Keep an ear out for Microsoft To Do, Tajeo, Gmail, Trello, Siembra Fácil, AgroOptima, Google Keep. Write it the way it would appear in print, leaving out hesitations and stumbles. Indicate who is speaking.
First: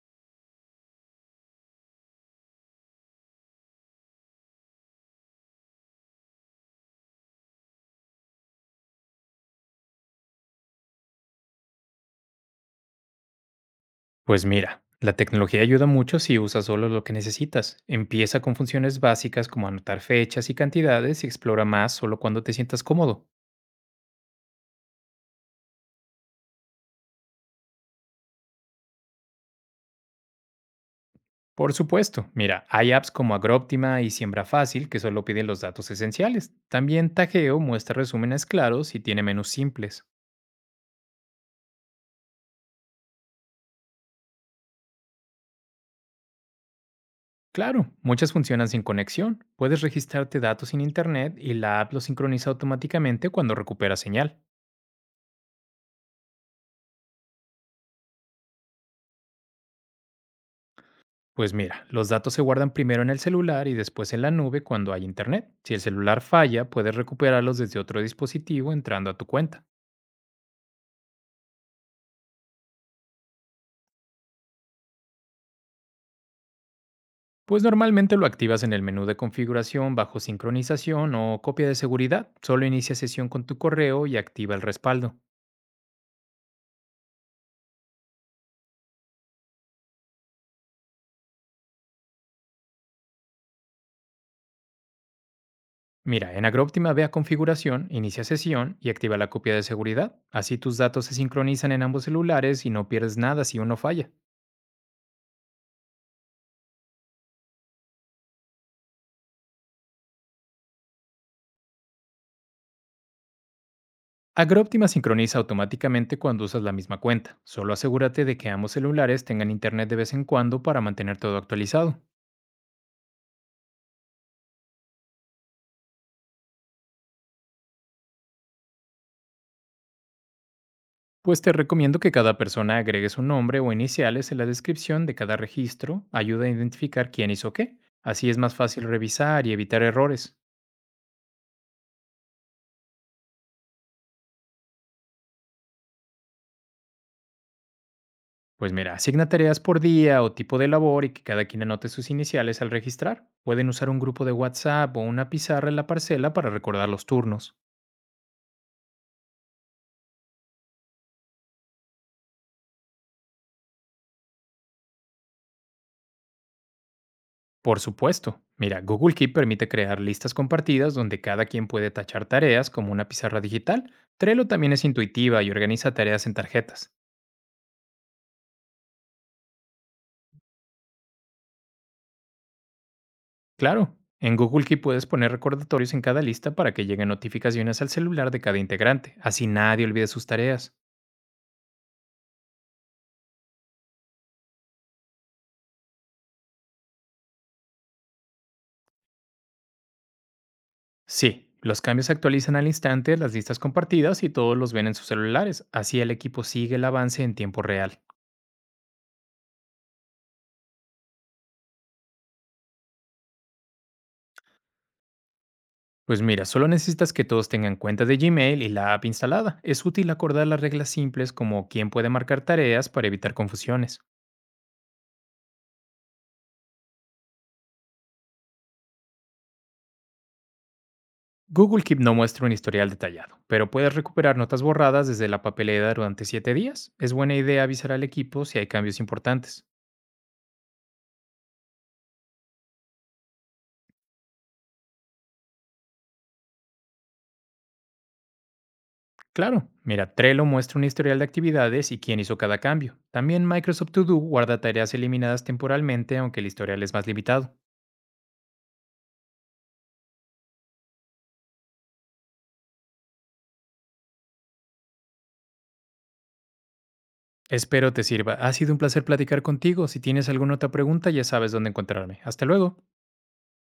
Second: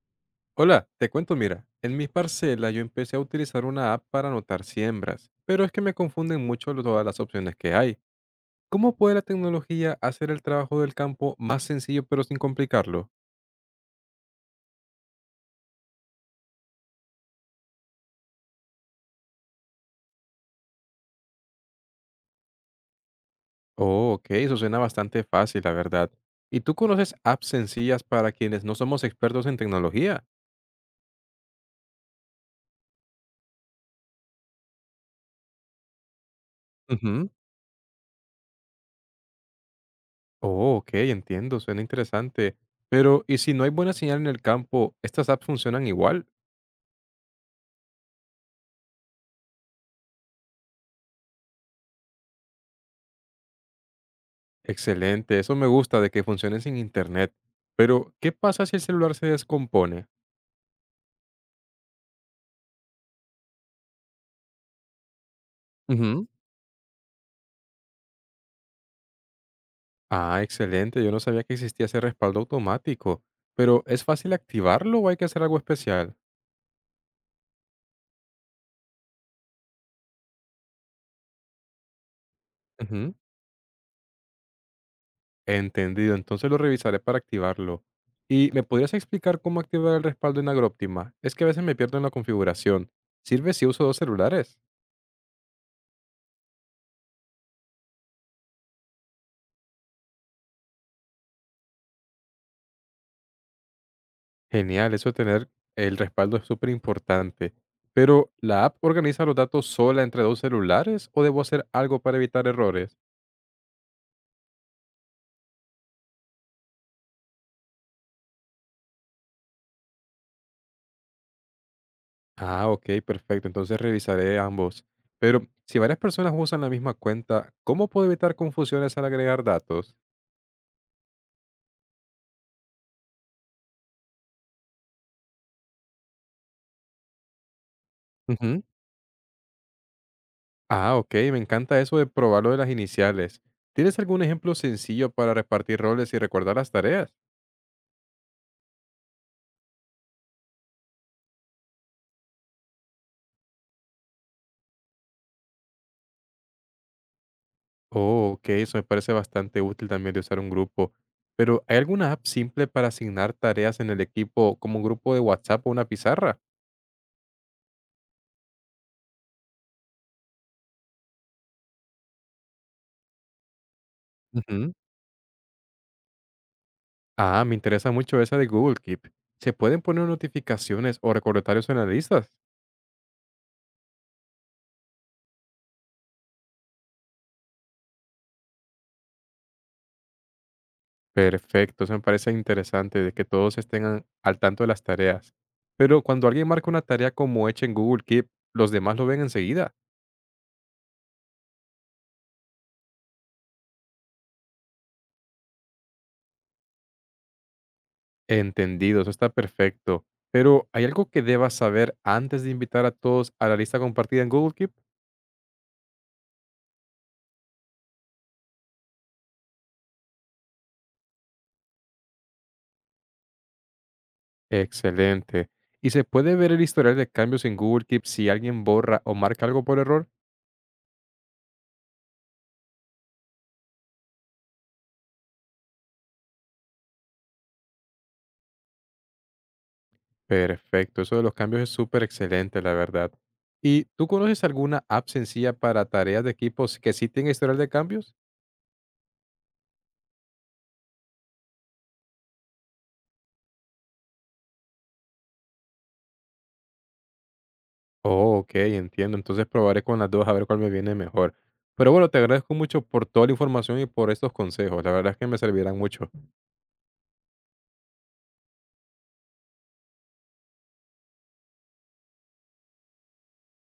Speaker 1: Hola, te cuento, mira, en mi parcela yo empecé a utilizar una app para anotar siembras, pero es que me confunden mucho todas las opciones que hay. ¿Cómo puede la tecnología hacer el trabajo del campo más sencillo pero sin complicarlo?
Speaker 2: Pues mira, la tecnología ayuda mucho si usas solo lo que necesitas. Empieza con funciones básicas como anotar fechas y cantidades y explora más solo cuando te sientas cómodo.
Speaker 1: Oh, ok, eso suena bastante fácil, la verdad. ¿Y tú conoces apps sencillas para quienes no somos expertos en tecnología?
Speaker 2: Por supuesto, mira, hay apps como Agroptima y Siembra Fácil que solo piden los datos esenciales. También
Speaker 1: Ujú.
Speaker 2: Tajeo muestra resúmenes claros y tiene menús simples.
Speaker 1: Oh, ok, entiendo, suena interesante. Pero, ¿y si no hay buena señal en el campo, estas apps funcionan igual?
Speaker 2: Claro, muchas funcionan sin conexión. Puedes registrarte datos sin internet y la app los sincroniza automáticamente cuando recupera señal.
Speaker 1: Excelente, eso me gusta de que funcionen sin internet. Pero, ¿qué pasa si el celular se descompone?
Speaker 2: Pues mira, los datos se guardan primero en el celular y después en la nube cuando hay internet. Si el celular
Speaker 1: Ujú.
Speaker 2: falla, puedes recuperarlos desde otro dispositivo entrando a tu cuenta.
Speaker 1: Ah, excelente, yo no sabía que existía ese respaldo automático. Pero, ¿es fácil activarlo o hay que hacer algo especial?
Speaker 2: Pues normalmente lo activas en el menú de configuración bajo sincronización o copia de seguridad. Solo inicia
Speaker 1: Ujú.
Speaker 2: sesión con tu correo y activa el respaldo.
Speaker 1: Entendido, entonces lo revisaré para activarlo. ¿Y me podrías explicar cómo activar el respaldo en AgroOptima? Es que a veces me pierdo en la configuración. ¿Sirve si uso dos celulares?
Speaker 2: Mira, en AgroOptima ve a configuración, inicia sesión y activa la copia de seguridad. Así tus datos se sincronizan en ambos celulares y no pierdes nada si uno falla.
Speaker 1: Genial, eso de tener el respaldo es súper importante. Pero, ¿la app organiza los datos sola entre dos celulares o debo hacer algo para evitar errores?
Speaker 2: AgroOptima sincroniza automáticamente cuando usas la misma cuenta. Solo asegúrate de que ambos celulares tengan internet de vez en cuando para mantener todo actualizado.
Speaker 1: Ah, ok, perfecto. Entonces revisaré ambos. Pero, si varias personas usan la misma cuenta, ¿cómo puedo evitar confusiones al agregar datos?
Speaker 2: Pues te recomiendo que cada persona agregue su nombre o iniciales en la descripción de cada registro, ayuda a identificar quién hizo qué. Así es más
Speaker 1: Ujú.
Speaker 2: fácil revisar y evitar errores.
Speaker 1: Ah, ok, me encanta eso de probarlo de las iniciales. ¿Tienes algún ejemplo sencillo para repartir roles y recordar las tareas?
Speaker 2: Pues mira, asigna tareas por día o tipo de labor y que cada quien anote sus iniciales al registrar. Pueden usar un grupo de WhatsApp o una pizarra en la parcela para recordar los turnos.
Speaker 1: Oh, ok, eso me parece bastante útil también de usar un grupo. Pero, ¿hay alguna app simple para asignar tareas en el equipo como un grupo de WhatsApp o una pizarra?
Speaker 2: Por supuesto. Mira, Google Keep permite crear listas compartidas donde cada quien puede tachar tareas como una pizarra digital. Trello
Speaker 1: Ujú.
Speaker 2: también es intuitiva y organiza tareas en tarjetas.
Speaker 1: Ah, me interesa mucho esa de Google Keep. ¿Se pueden poner notificaciones o recordatorios en las listas?
Speaker 2: Claro, en Google Keep puedes poner recordatorios en cada lista para que lleguen notificaciones al celular de cada integrante, así nadie olvide sus tareas.
Speaker 1: Perfecto, eso me parece interesante de que todos estén al tanto de las tareas. Pero cuando alguien marca una tarea como hecha en Google Keep, ¿los demás lo ven enseguida?
Speaker 2: Sí, los cambios se actualizan al instante las listas compartidas y todos los ven en sus celulares, así el equipo sigue el avance en tiempo real.
Speaker 1: Entendido, eso está perfecto. Pero, ¿hay algo que debas saber antes de invitar a todos a la lista compartida en Google Keep?
Speaker 2: Pues mira, solo necesitas que todos tengan cuenta de Gmail y la app instalada. Es útil acordar las reglas simples como quién puede marcar tareas para evitar confusiones.
Speaker 1: Excelente. ¿Y se puede ver el historial de cambios en Google Keep si alguien borra o marca algo por error?
Speaker 2: Google Keep no muestra un historial detallado, pero puedes recuperar notas borradas desde la papelera durante 7 días. Es buena idea avisar al equipo si hay cambios importantes.
Speaker 1: Perfecto, eso de los cambios es súper excelente, la verdad. ¿Y tú conoces alguna app sencilla para tareas de equipos que sí tenga historial de cambios?
Speaker 2: Claro, mira, Trello muestra un historial de actividades y quién hizo cada cambio. También Microsoft To Do guarda tareas eliminadas temporalmente, aunque el historial es más limitado.
Speaker 1: Oh, ok, entiendo. Entonces probaré con las dos a ver cuál me viene mejor. Pero bueno, te agradezco mucho por toda la información y por estos consejos. La verdad es que me servirán mucho.
Speaker 2: Espero te sirva. Ha sido un placer platicar contigo. Si tienes alguna otra pregunta, ya sabes dónde encontrarme. Hasta luego.